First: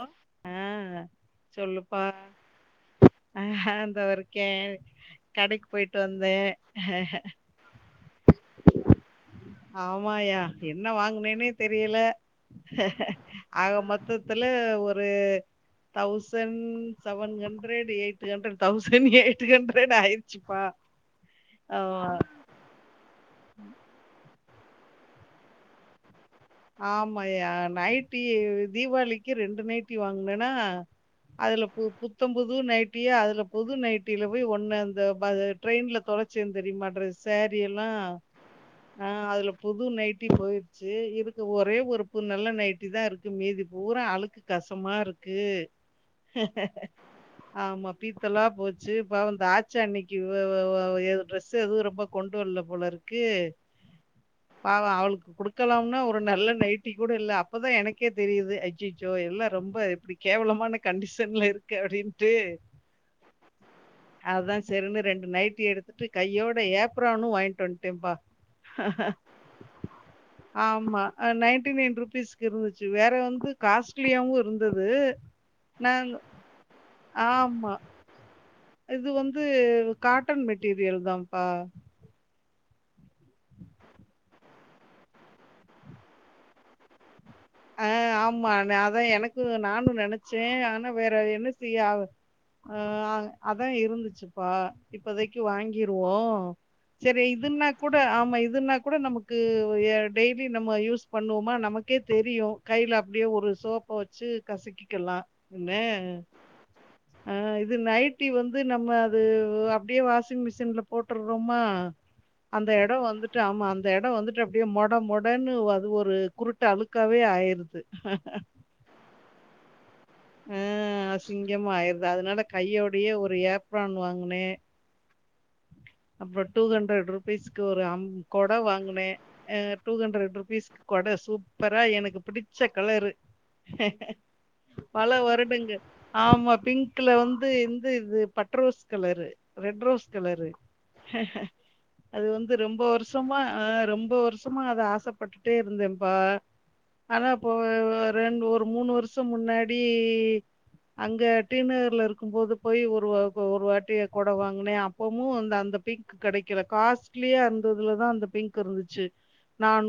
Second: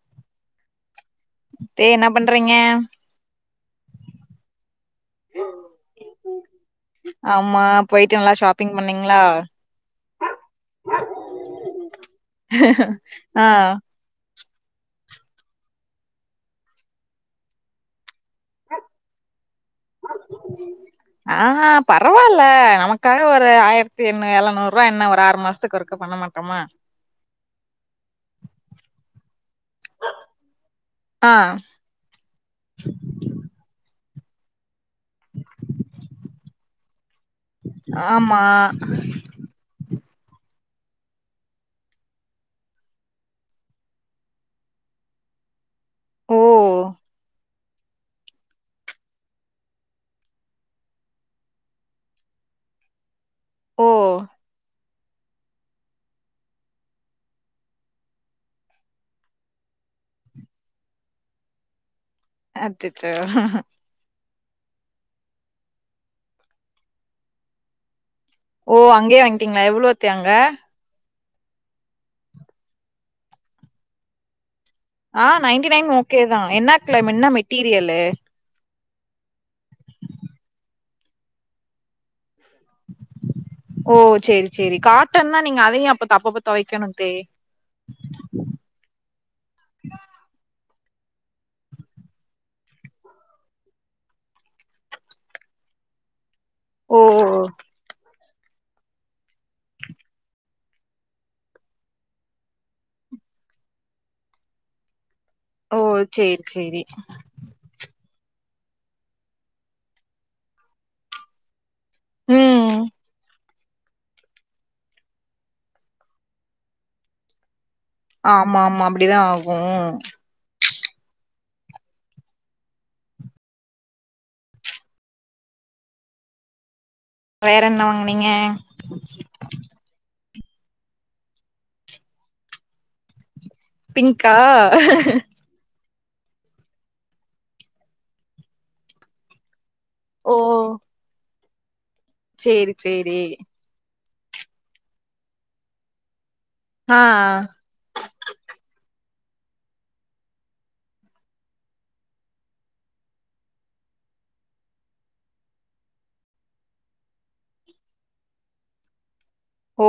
ஹ ஆ தே என்ன பண்றீங்க அ ஹ தோருக்கே கடைக் போயிட்டு வந்தே ஆமா போயிட்டு நல்லா ஷாப்பிங் பண்ணிங்ளா ஆமாயா என்ன வாங்கனேன்னே தெரியல ஆ ஆக மொத்தத் துல ஒரு thousand seven hundred eight hundred thousand eight hundred ஆ அ ஆமா. பரவால்ல நமக் காக ஒரு ஆயிரத்தி என்ன எழநூறுபா என்ன ஒரு ஆறு மாசத்துக்கு ஒருக்கா பண்ண மாட்ட ஆமயா நைட்டி தீபாவளிக்கி ரெண்டு நைட்டி வாங்னனா ஆ அதுல பு புத்தம்புது நைட்டி அதுல புது நைட்டில போயி ஒண்ணு அந் த பத ட்ரெயின்ல தொலைச்சே தெரிமா ட்ரெஸ் சேரீ எல்லா ஆமா ஆ அதுல புது நைட்டி போயிருச்சி இருக் ஒரே ஒரு புது நல்ல நைட்டி தாருக்கு மீதி பூரா அழுக்கு கஷமாருக்கு ஓ [inaudible] ஆமா பீத்தலா போச்சு பாவோ இந்த தாச்சான்னைக்கு ஒஒஒ எது ட்ரெஸ் எதுவு ரொம்ப கொண்டு வல்ல போலருக்கு ஓ பாவ அவளுக்கு குடுக்கலாம்னா நல்ல நைட்டி கூட இல்ல அப்பதா எனக்கே தெரியுது அய்யயோ எல்லா ரொம்ப எப்டி கேவலமான கண்டிஷன்ல இருக்கு அப்டின்ட்டு அச்சச்சோ அததா செரின்னு ரெண்டு நைட்டி எடுத்துட்டு கையோட ஏப்புறானு வாங்கிட்டு வந்டேம்பா ஓ அங்கயே வாங்கிட்டீங்களா எவ்வளோத்த அங்க அ நைன்டி நைன் ருபீஸ்க்க இருந்துச்சி வேற வந்து காஸ்ட்லியாவு இருந்து ந்தது ஆ நைன்டி நைன் ஓகே நாங்கொ தா என்ன கிளம் என்ன ஆமா மெட்டீரியலு இது வந்து காட்டன் மெட்டீரியல் தான்ப்பா ஓ செரி செரி காட்டன்ன்னா நீங்க அதையு அப்ப தப்பப்ப தொவைக்கணுத்தே ஆ ஆமா அதா எனக்கு நானு நெனைச்சே ஆனா வேற என்ன செய்யா ஆ வ அ அதா இருந்துச்சுப்பா இப்பதைக்கு வாங்கிருவோ ஓ சரி இதுன்னாக் கூட ஆமா இதுன்னா கூட நமக்கு டெய்லி நம்ம யூஸ் பண்ணுவோமா நமக்கே தெரியு கையில அப்டியே ஒரு சோப்ப வெச்சு கசக்கிக்கலா ல்ல ஓ சேரி சேரி ஆ இது நைட்டி வந்து நம்ம அது அப்டியே வாஷிங் மிஷின்ல போட்டுறோமா அந்த ம் எடோ வந்துட்டு ஆமா அந்த எடோ வந்துட்டு அப்டியே மொட மொடன்னு அது ஒரு குருட்டு அழு க்காவே ஆயிருது ஆமா ஆமா அப்டிதா ஆகு ஆ அசிங்கமா ஆயிருது அதனால கையோடையே ஒரு ஏப்ரான் வாங்கனே அப்புறோ டூ ஹண்ட்ரட் வேற ருபீஸ்க்கு ஒரு என்ன அம் வாங்குனீங்க கொட வாங்குனே ஹ டூ ஹண்ட்ரட் ருபீஸ் கொட சூப்பரா எனக்கு புடிச்ச கலரு பிங்க்கா மழ வரட்டுங்க ஆமா பிங்க்ல வந்து இந்த இது but rose colour red rose ஓ கலரு அது வந்து சேரி ரொம்ப சேரி வருஷமா ஆ ரொம்ப வருஷமா அத ஆசைப்பட்டுட்டே இருந்தேன்ப்பா ஆ ஆனா இப்ப ரெண்டு ஒரு மூணு வருஷோ முன்னாடி அங்க டீநகர்ல இருக்கும் போது போய் ஒரு வ கொ ஒரு வாட்டிய கொட வாங்குனே அப் ப்போமு அந்த அந்த பிங்க் கெடைக்கல காஸ்ட்லியா இருந்ததுலதா அந்த பிங்க் இருந்துச்சு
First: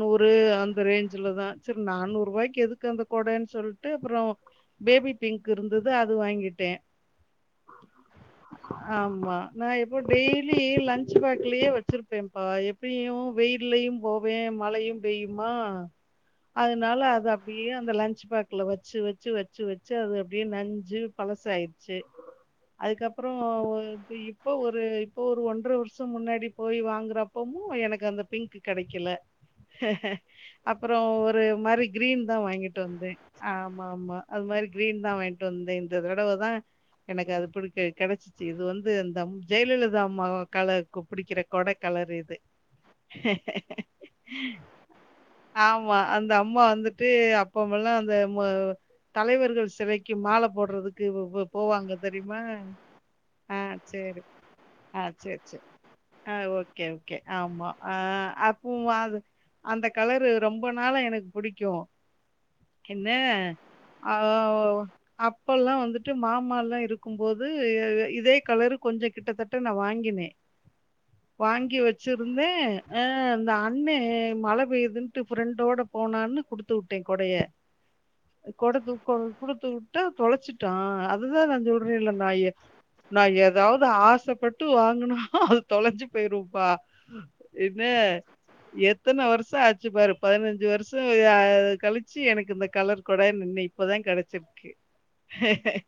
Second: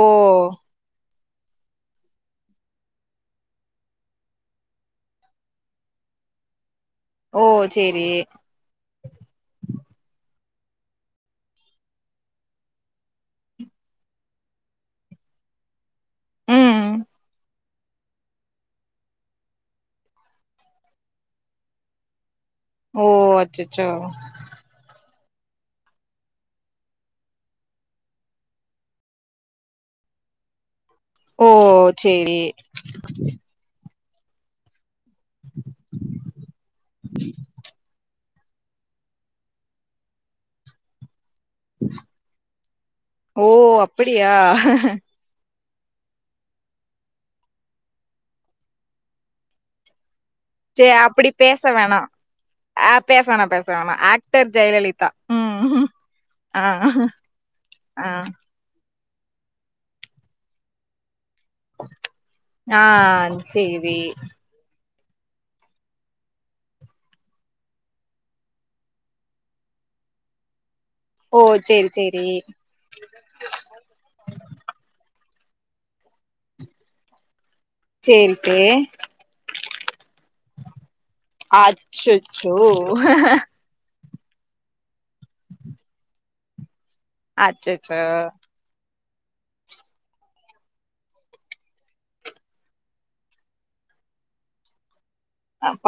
ஓ அந்த ரேஞ்சுலதா சரி நானூறுவாய்க்கு எதுக்கு அந்த கொடன் சொல்ட்டு அப்றோ பேபி பிங்க் இருந்தது அது வாங்கிட்டே ஓ செரி ஆமா நா எ இப்போ டெய்லி லன்ச் பேக்லயே வச்சிருப்பேப்பா எப்டியு வெய்லயு போவே மழையு பெய்யுமா ம் அதனால அது அப்டி ப்டியே அந்த லன்ச் பேக்ல வச்சு வச்சு வச்சு வச்சு அது அப்டியே நஞ்சு பழசாயிடுச்சு ஓ அதுக்கப்புறம் ஒரு- அச்சச்சோ இப்ப- இப்போ ஒரு இப்போ ஒரு ஒன்ற வருஷம் முன்னாடி போய் வாங்குறப்பமு எனக்கு அந்த பிங்க் கெடைக்கல அப்பறோ ஒரு ஓ மாரி கிரீன்தா சேரி வாங்கிட்டு வந்தே ஆமாமா அது மாரி கிரீன்தா வாங்கிட்டு வந்த இந்த தடவதா எனக்கு அது பிடிக்க கெடச்சி ச்சு இது வந்து இந்தம் ஜெயலலிதா அம்மா கால கு புடிக்கிற கொட கலர் இது ஓ அப்படியா ஆமா அந்த அம்மா வந்துட்டு அப்பமல்லா அந்த மொ தலைவர்கள் சிலைக்கு மால சே போடுறதுக்கு போ அப்படி போ பேச போவாங்க வேணா தெரியுமா ஆ பேச வேணா ஆ பேச வேணா சரி ஆக்டர் ஆ ஜெயலலிதா சரி சர் ம் ஆ ஓகே ஓகே ஆமா ஆ அப் புவாது அந்த கலரு ரொம்ப நாளா எனக் புடிக்கு ஆ என்ன சேரி ஆவ் அப்பல்லா வந்துட்டு மாமால்லா இருக்கும்போது இதே கலரு கொஞ்சொ கிட்டத்தட்ட நா வாங்கினே ஓ வாங்கி சேரி சேரி வச்சிருந்தே அ இந்த அண்ணே மழ பெயுதுன்ட்டு ஃப்ரெண்டோட போனான்னு குடுத்துவுட்டே கொடைய சேரித்தே கொடுத்து கொ குடுத்து வுட் ட்டு தொலச்சிட்டா அதுதா நா சொல்றேன்ல நா எ அச்சச்சோ நா எதாவ் து ஆசப்பட்டு வாங்குனோ அது தொலஞ்சி போயிரும்ப்பா என்ன அச்சச்சோ எத்தன வருஷோ ஆச்சி பாரு பதினஞ்சி வருஷோ அ கழிச்சி எனக்கு இந்த கலர் கொட நின்னை இப்போதா கெடச்சிருக்கு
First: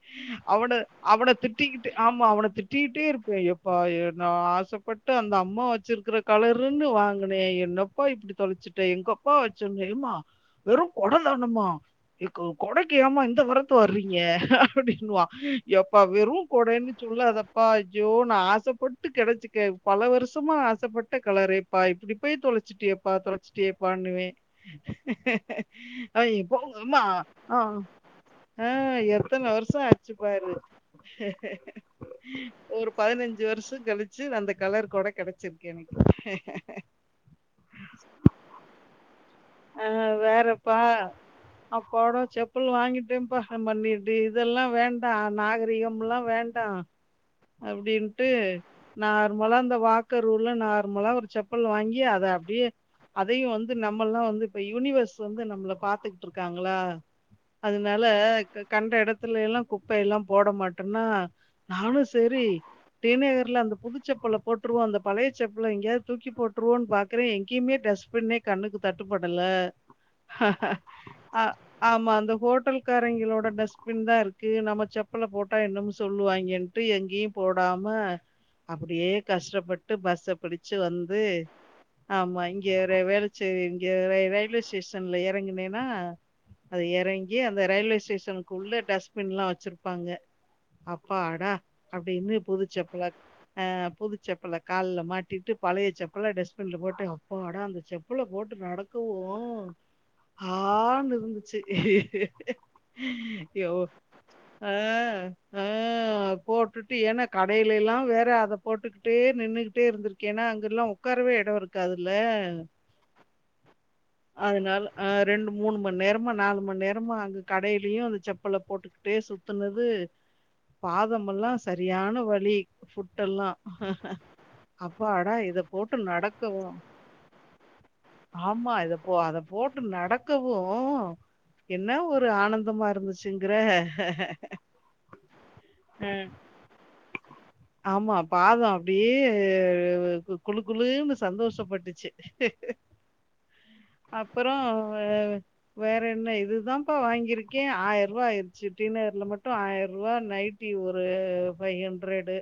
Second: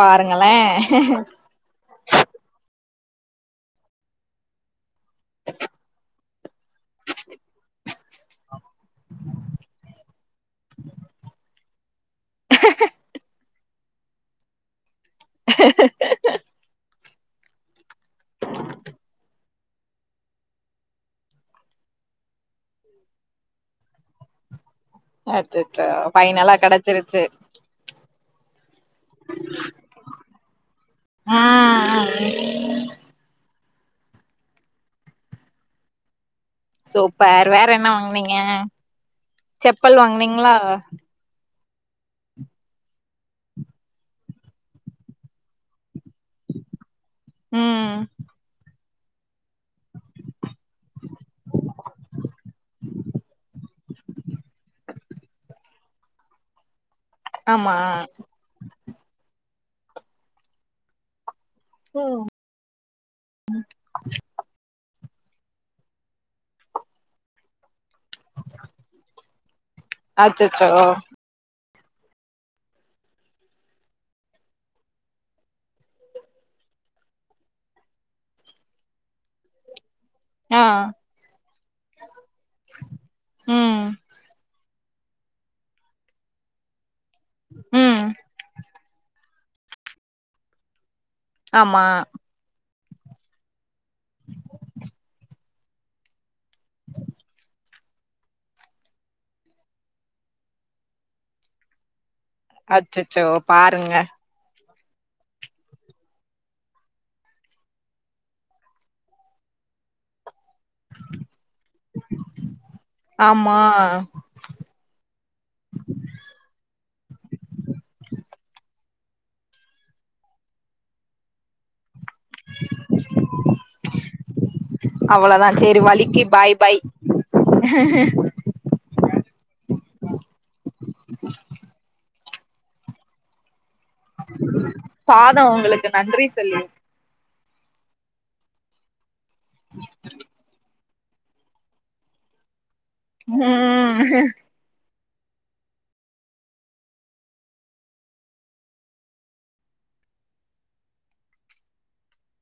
பாருங்களே அவன அவன திட்டிக்கிட்டு ஆமா அவன திட் டிட்டே இருப்பே எப்பா எ நா ஆசப்பட்டு அந்த அம்மா வச்சிருக்குற கலருன்னு வாங்குனே என்னப் பா இப்டி தொலச்சுட்டே எங்கப்பா வெச்சனு ஏம்மா வெறு கொட தானமா எக்கோ கொடக்கி ஏம்மா இந்த வரத்து வர்றீங்க அப்டின்னுவா எப்பா வெறு கொடன்னு சொல்லாதப்பா ஐயோ நா ஆசப்பட்டு கெடச்சுக்க பல வருஷமா ஆசப்பட்ட கலரேப்பா இப்டி போய் தொலச்சிட்டியேப்பா தொலச்சிட்டியேப்பாண்ணுவே அச்சச்சோ அய் ஃபைனலா போங்க அம்மா கெடச்சிருச்சு அ எத்தன வருஷோ ஆச்சு பாரு ம் ஒரு பதினஞ்சு வருஷோ கழிச்சு அந்த கலர் கொட கெடச்சிருக்கு எனக்கு சூப்பர் வேற என்ன வாங்னீங்க ஆ செப்பல் வாங்னீங்ளா வேறப்பா! அப்பாடா செப்பல் வாங்கிட்டேப்பா நம்ப நி ப்டி இதெல்லா வேண்டா நாகரீகம்ல்லா வேண்டா ம் அப்டின்ட்டு நார்மலா அந்த வாக்கருள்ள நார்மலா ஒரு செப்பல் வாங்கி அத அப்டியே அதையு வந்து நம்மல்லா வந்து இப்ப யூனிவர்ஸ் வந்து நம்மள பாத்துக்ட்டுருக்காங்ளா ஆமா அதனால கண்ட எடத்துலேல்லா குப்பை எல்லா போட மாட்டன்னா நானு ச ம் ரி டி நகர்ல அந்த புதுச்செப்பல போட்டுருவோ அந்த பழய செப்பல எங்கேயாவ்து தூக்கி போட்டுருவோனு பாக் க்குறே எங்கேயுமே டஸ்பின்னே கண்ணுக்கு தட்டுப்படல அச்சச்சோ ஆமா அந்த ஹோட்டல்காரைங்களோட டஸ்ப்பின்தா இருக்கு நம்ம செப்பல போட்டா என்னமோ சொல்லுவாய்ங்கன் ட்டு எங்கயு போடாம அப்பிடியே கஷ்டப்பட்டு பஸ்ஸ ஆ பிடிச்சு வந்து ஆமா இங்க ர வேளச்சேரி ம் இங்க ரை ரயில்வே ஸ்டேஷ ன்ல எறங்குனேனா அது எறங்கி அந்த ரயில்வே ம் ஸ்டேஷனுக்குள்ள டஸ் ப்பின்லா வச்சிருப்பாங்க அப்பாடா ஆமா இன்மே புதுச்செப்பல அ புதுச்செப்பல கால்ல மாட்டிட்டு பழைய செப் பல டஸ்ப்பின்ல போட்டு அப்பாடா அந்த செப்பல போட்டு நடக்கவு ஹான்னுருந்துச்சு அச்சச்சோ பாருங்க ஆ ஆ அப் போட்டுட்டு ஏனா கடைலிலா வேற அத போட்டுக்கிட்டே நின்னுகிட்டே இருந்திருக்கேனா அங்கெல்லா உக்காரவே எடோ இருக்காதுல்ல ஆமா அதுனால அ ரெண்டு மூணு மண் நேரமா நாலு மண் நேரமா அங்க கடைலியு அந்த செப்பல போட்டுக் கிட்டே சுத்துனது பாதமல்லா சரியான வ லி ஃபுட்டெல்லா அப்பாடா அவ்ளோதா இத சேரி போட்டு வலிக்கு பாய் நடக்கவு பாய் ஆமா இத இப்போ அத போட்டு நடக்கவு என்ன ஒரு ஆனந்தமா இருந்துச்சுங்கிற பாதோ உங்களுக்கு நன்றி ம் சொல்லிருக் ஆமா பாதோ அப்டியே வே வே கு குளுக் குளுன்னு சந்தோஷப்பட்டுச்சு ம் அப்பறோ வேற வேற என்ன இதுதாம்ப்பா வாங்கிருக்கே ஆயர்ருவா ஆயிர்ச்சு டி நகர்ல மட்டு ஆயர்ருவா நைட் டி ஒரு ஃபை ஹண்ட்ரேடு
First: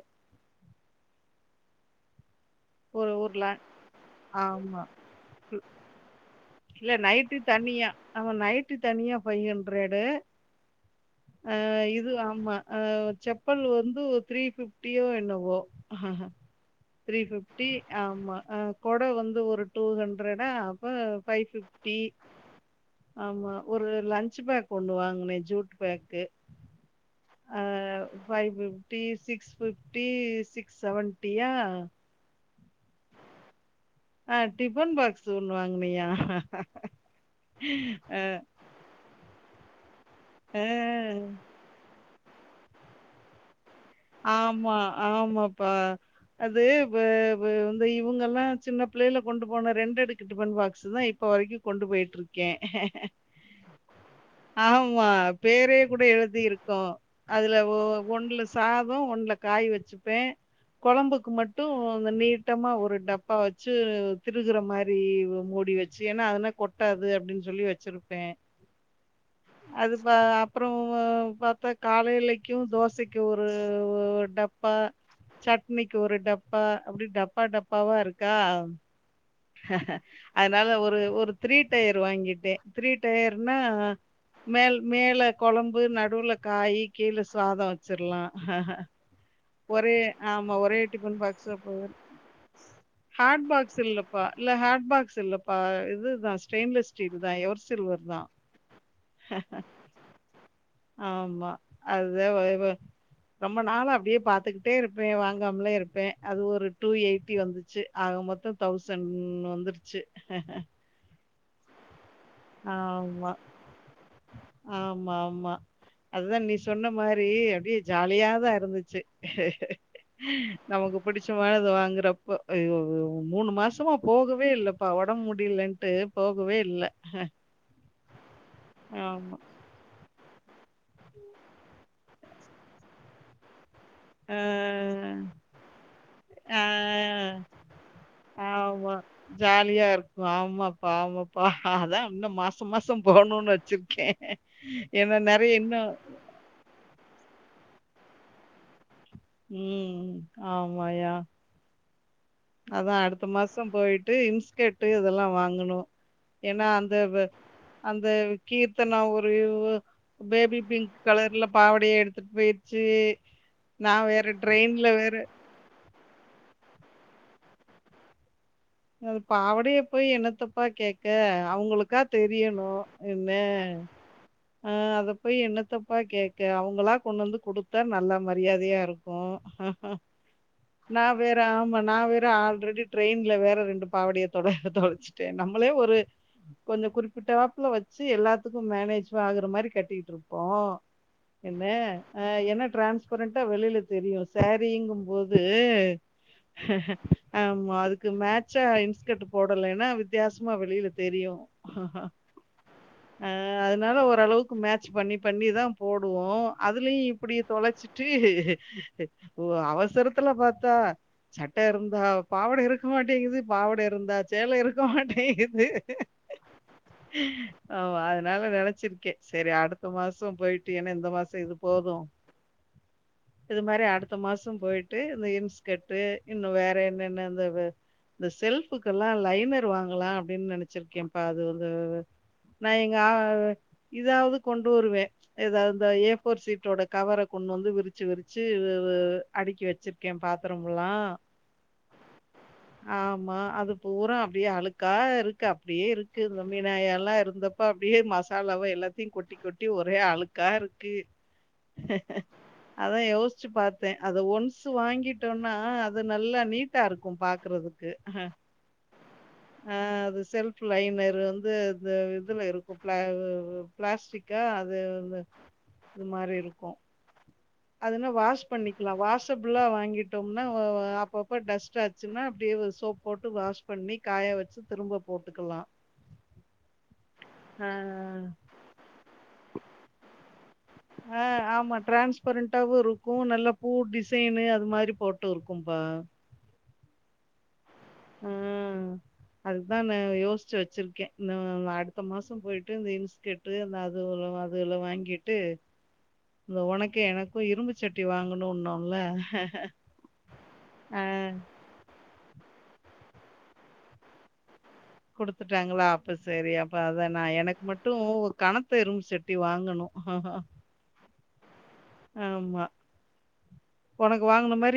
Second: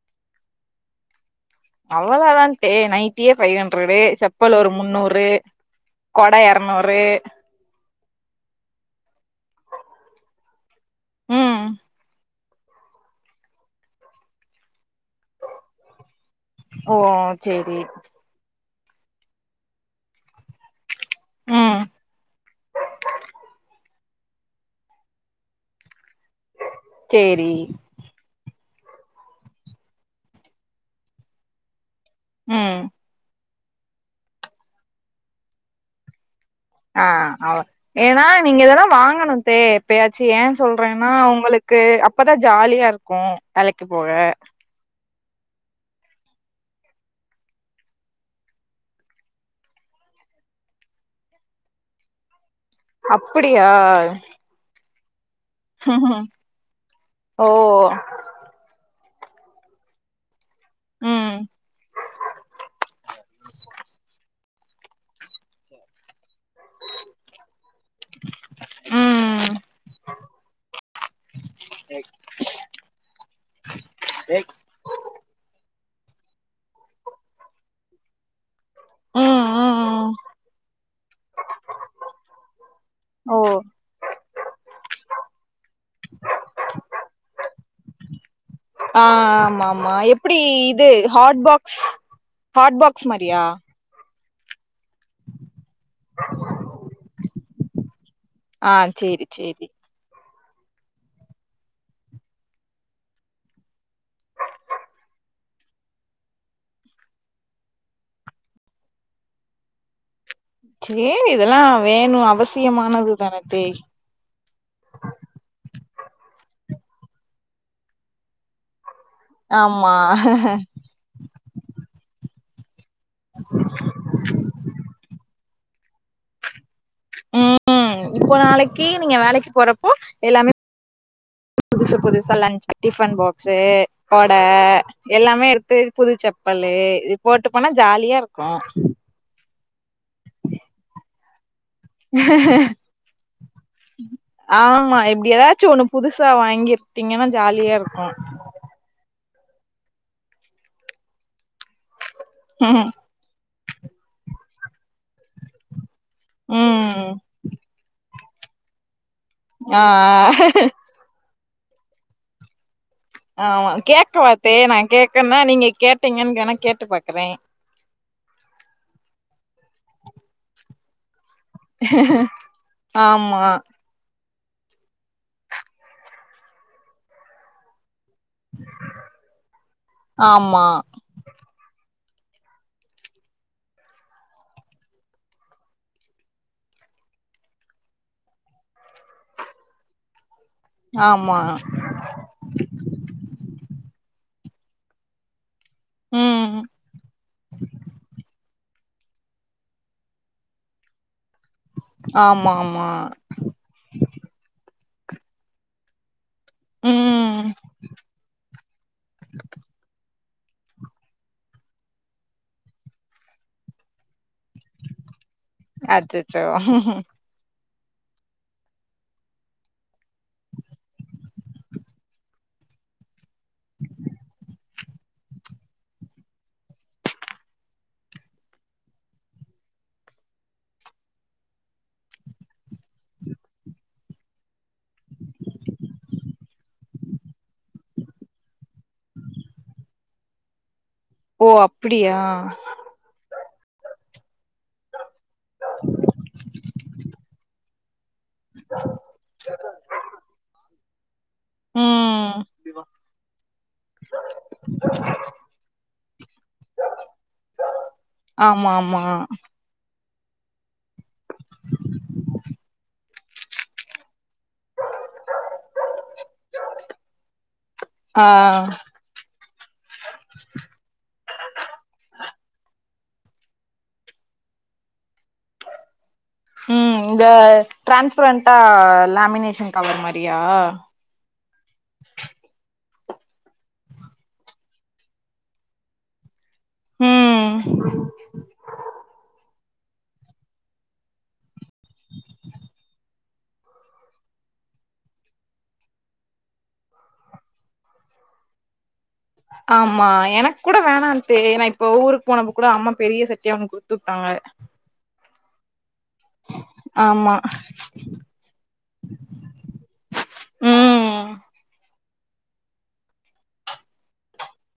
அவளோதாங் ஏ ஒரு நைட்டியே ஒரு ல ஃபை ஹண்ட்ரேடு செப்பல் ஒரு ஆமா முன்னூறு கொட இல்ல எரநூறு நைட்டி தனியா அவ நைட்டி தனியா ஃபை ஹண்ட்ரேடு அ ம் இது ஆமா அ செப்பல் வந்து ஒர் த்ரீ ஃபிஃப்டியோ என்னவோ ஓ த்ரீ ஃபிஃப்டி சேரி ஆமா அ கொட வந்து ஒரு டூ ஹண்ட்ரேடா அப்ப ஃபை ம் ஃபிஃப்டி ஆமா ஒரு லன்ச்சு பேக் ஒன்னு வாங்னே ஜூட்டு பேக்கு சேரி five fifty six fifty six செவன்ட்டியா ம் ஆ டிஃபன் பாக்ஸு ஒன்னு வாங்னயா ஆ அதா ஏனா நீங்க இதெல்லா வாங்கணு தே இப்பயாச்சி ஏ அ சொல்றேனா உங்களுக்கு அப்பதா ஜாலியா இருக்கு வேலைக்கு போக ஆமா ஆமாப்பா அது வ வ வந்து இவுங்கல்லா சின்ன பிள்ளைல கொண்டு போன ரெண்டடுக்கு டிஃபன் பாக்ஸ் தா இப்ப வரைக்கு கொண்டு போய்ட்ருக்கே அப்பிடியா ஆமா பேரே கூட எழுதி இருக்கோ ஓ அதுல ஒ ஒண்ல சாதோ ஒண்ல காய் வெச்சிப்பே கொழம்புக்கு ம் மட்டூ அந்த நீட்டமா ஒரு டப்பா வெச்சு தி ருகிற மாரி ஒ மூடி வெச்சி ஏன்னா அதுனா கொட்டாது அப்டின் சொல்லி வெச்சிருப்பே ம் ம் அது பா அப்றோமா பாத்தா காலையிலைக்கோ தோசைக் கு ஒரு ஓர் டப்பா சட் னிக்கு ஒரு டப்பா அப்டி டப்பா டப்பாவா இருக்கா ம் ம் அதனால ஒரு ஒரு த்ரீ டயர் வாங்கிட்டே த்ரீ ஓ டயர்னா மேல் மேல கொழம்பு நடுவுல காயி கீழ சாத வெச்சிர்லா ஆ ஆமா ஆமா எப்டி இது டிஃபன் ஹாட் பாக்ஸா பாக்ஸ் ஹாட் பாக்ஸ் மாரியா சில் ப்பா இல்ல ஹாட் பாக்ஸ் இல்லப்பா இதுதா ஸ்டெயின்லெஸ் ஸ்டீல் தா எவர் சில்வர் தா ஆ சேரி சேரி ஆமா அதுதா ஃபைபர் ரொம்போ நாளா அப்டியேப் பாத்துக்கிட்டே இருப்பே வாங்காமலே இருப்பே அது ஒரு டூ எயிட்டி வந்துச்சு ஆக மொத்தோ தௌசண்ட் வந்துருச்சு சேரி இதெல்லா வேணு அவஸ் ஆமா ஆமாம்மா அத்தா நீ சொன்ன மாரி அப்டியே ஜாலியாதா இருந்துச்சி ஆமா பிடிச்சமானத வாங்குறப்ப அய்யய்யோ மூணு மாசமா போகவே இல்லப்பா ஒடம்பு முடிலன் ட்டு போகவே இல்ல ம் ம் இப்போ நாளைக்கு நீங்க ஆமா. வேலைக்கு போறப்போ எல்லாமே புதுசு புதுசா லன்ஞ் டிஃபன் பாக்ஸ்சே கொட அ, எல்லாமே எடுத்து புது ஆ, செப்பலூ இது போட்டு போனா ஜாலியா இருக்கோ ஆமா. ஜாலியா இருக்கோ ஆமாப்பா ஆமாப் பா அ அதா இன்னூ மாசோ மாசோ போணுன் வெச்சிர்க்கே ஏன்னா நெறய இன்னோ புட்ஸ்சா வாங்கி திங்கனா ஜாலியா இர்க்கோ ம் ஆமாயா ம் அதா அடுத்த மாசோ போயிட்டு இன்ஸ்கேர்ட்டு இதெல்லா வாங்கனோ ஏன்னா அந்த ம் வ அந்த கீர்த்தனா ஒரு ஓ ஆ பேபி பிங்க் கலர்ல பாவாடிய எடுத்துட் போயிடிச்சு ஆமா கேக்க மாட்டே நா கேக்கன்னா நீங்க கேட்டீங்கன் வேணா கேட்டு பாக்குறே அது பாவடைய போய் என்னத்தப்பா கேக் க அவங்களுக்கா தெரியணூ என்னோ ஆமா ஆ அத போய் என்னத்தப்பா கேக்க அவங்களா கொண்டு வந்து குடுத் தா நல்ல மரியாதையா இருக்கோ ஆமா நா வேற ஆமா நா வேற ஆல்ரெடி ட்ரெயின்ல வேற ரெண்டு பாவடைய தொல தொலைச்சுட்டே நம்மளே ஒரு கொஞ்சோ குறிப்பிட்டவாப்புல வச்சி எல்லாத்துக்கு மேனேஜ் ஆகுற மாரி கட்டிக்கிட்ருப்போ ஆமா என்னஹ என்ன டிரான்ஸ்ப்ரண்டா வெளியில தெரியூ சாரீங்கு போத் து ம் ஆமா அதுக்கு மேட் ச்சா இன்ஸ்கர்ட் போடலன்னா வித்யாசமா வெளியில தெரியூ ஆம்மாமா அ அதனால ஓரளவுக்கு மேட்ச் பண்ணி பண்ணி தா போடுவோ அதுலயு இப்டி ம் தொலச்சிட்டு ஒரு அவசர த்துல பாத்தா சட்ட இருந்தா பாவட இருக்க மாட்டேங்குது பாவட இருந்தா சேல இருக்க மாட்டேங்குது அச்சச்சோ ஆமா அதனால நெனச்சிருக்கே சேரி அடுத்த மாசோ போயிட்டு ஏனா எந்த மாசோ இது போது [inaudible] இது மாரி அடுத்த மாசோ போய்ட்டு இந்த இன்ஸ்கட்டு இன்னு வேற என்னென்ன இந்த இந்த செல்ஃபுக்கெல்லா லைனர் வாங்கலா அப்டின் நெனச்சிருக்கேப்பா அது வந்து நா எங்கா இதாவது கொண்டு வருவே ஏதாவது ஏ போர் சீட்டோட கவர கொண்டு வந்து விரிச்சு விரிச்சு அடுக்கி வச்சிருக்கே பாத்தரம் புல்லா ஓ அப்படியா ஆமா அது பூரா அப்டியே அழுக்கா இருக்கு அப்டியே இருக்கு இந்த மீனாயெல்லா இருந்த இப்ப அப்டியே மசாலாவா எல்லாத்தயு கொட்டி கொட்டி ஒரே அழுக்கா இருக்கு ம் அதா யோஸ்ச்சு பாத்தே அத ஒன்சு வாங்கிட்டோன்னா அது நல்லா நீட்டா இருக்கு பாக்குறதுக்கு ஆமா ஆமா ஆ அது செல்ப் லைனர்ரு வந்து அந்த இதுல இருக்கும்ல பிளாஸ்டிக்கா அது வந்து இது மாரி இருக்கு அதுனா ஆ வாஷ் பண்ணிக்கிலா வாஷபிளா வாங்கிட்டோம்னா அப்பப்ப டஸ்ட் ஆச்சுன்னா அப்டியே சோப் போட்டு வாஷ் பண்ணி காய வச்சு திரும்ப போட்டுக்கலா ம் இந்த ஆ டிரான்ஸ்பரண்ட்டா லேமினேஷன் கவர் மாரியா ஆ ஆமா டிரான்ஸ் பரண்டாவு இருக்கு நல்லா பூ டிசைனு அதுமாரி போட்டு இருக்கும்பா ம் ம் அதுதா நா யோஸ்ச்சு வச்சிருக்கே இந்த அடுத்த மாசோ போயிட்டு இந்த இன்ஸ்கர்ட் ட்டு அந்த அது அது எல்லா வாங்கிட்டு இந்த உனக்கு எனக்கு இரும்பு சட்டி வாங்கணும்னோல ஆமா எனக்கு கூட வேணாண்டு நா இப்ப ஊருக்கு போனப்ப கூட அம்மா பெரிய சட்டியா ஒண்ணு குடுத்து உட்டாங்க குடுத்துட்டாங்களா அப்ப செரி அப்ப அத நா ஆமா எனக்கு மட்டு ஒரு கணத்த இரும்பு சட்டி வாங்கணு ம் ஆமா உனக்கு வாங்குன மாரி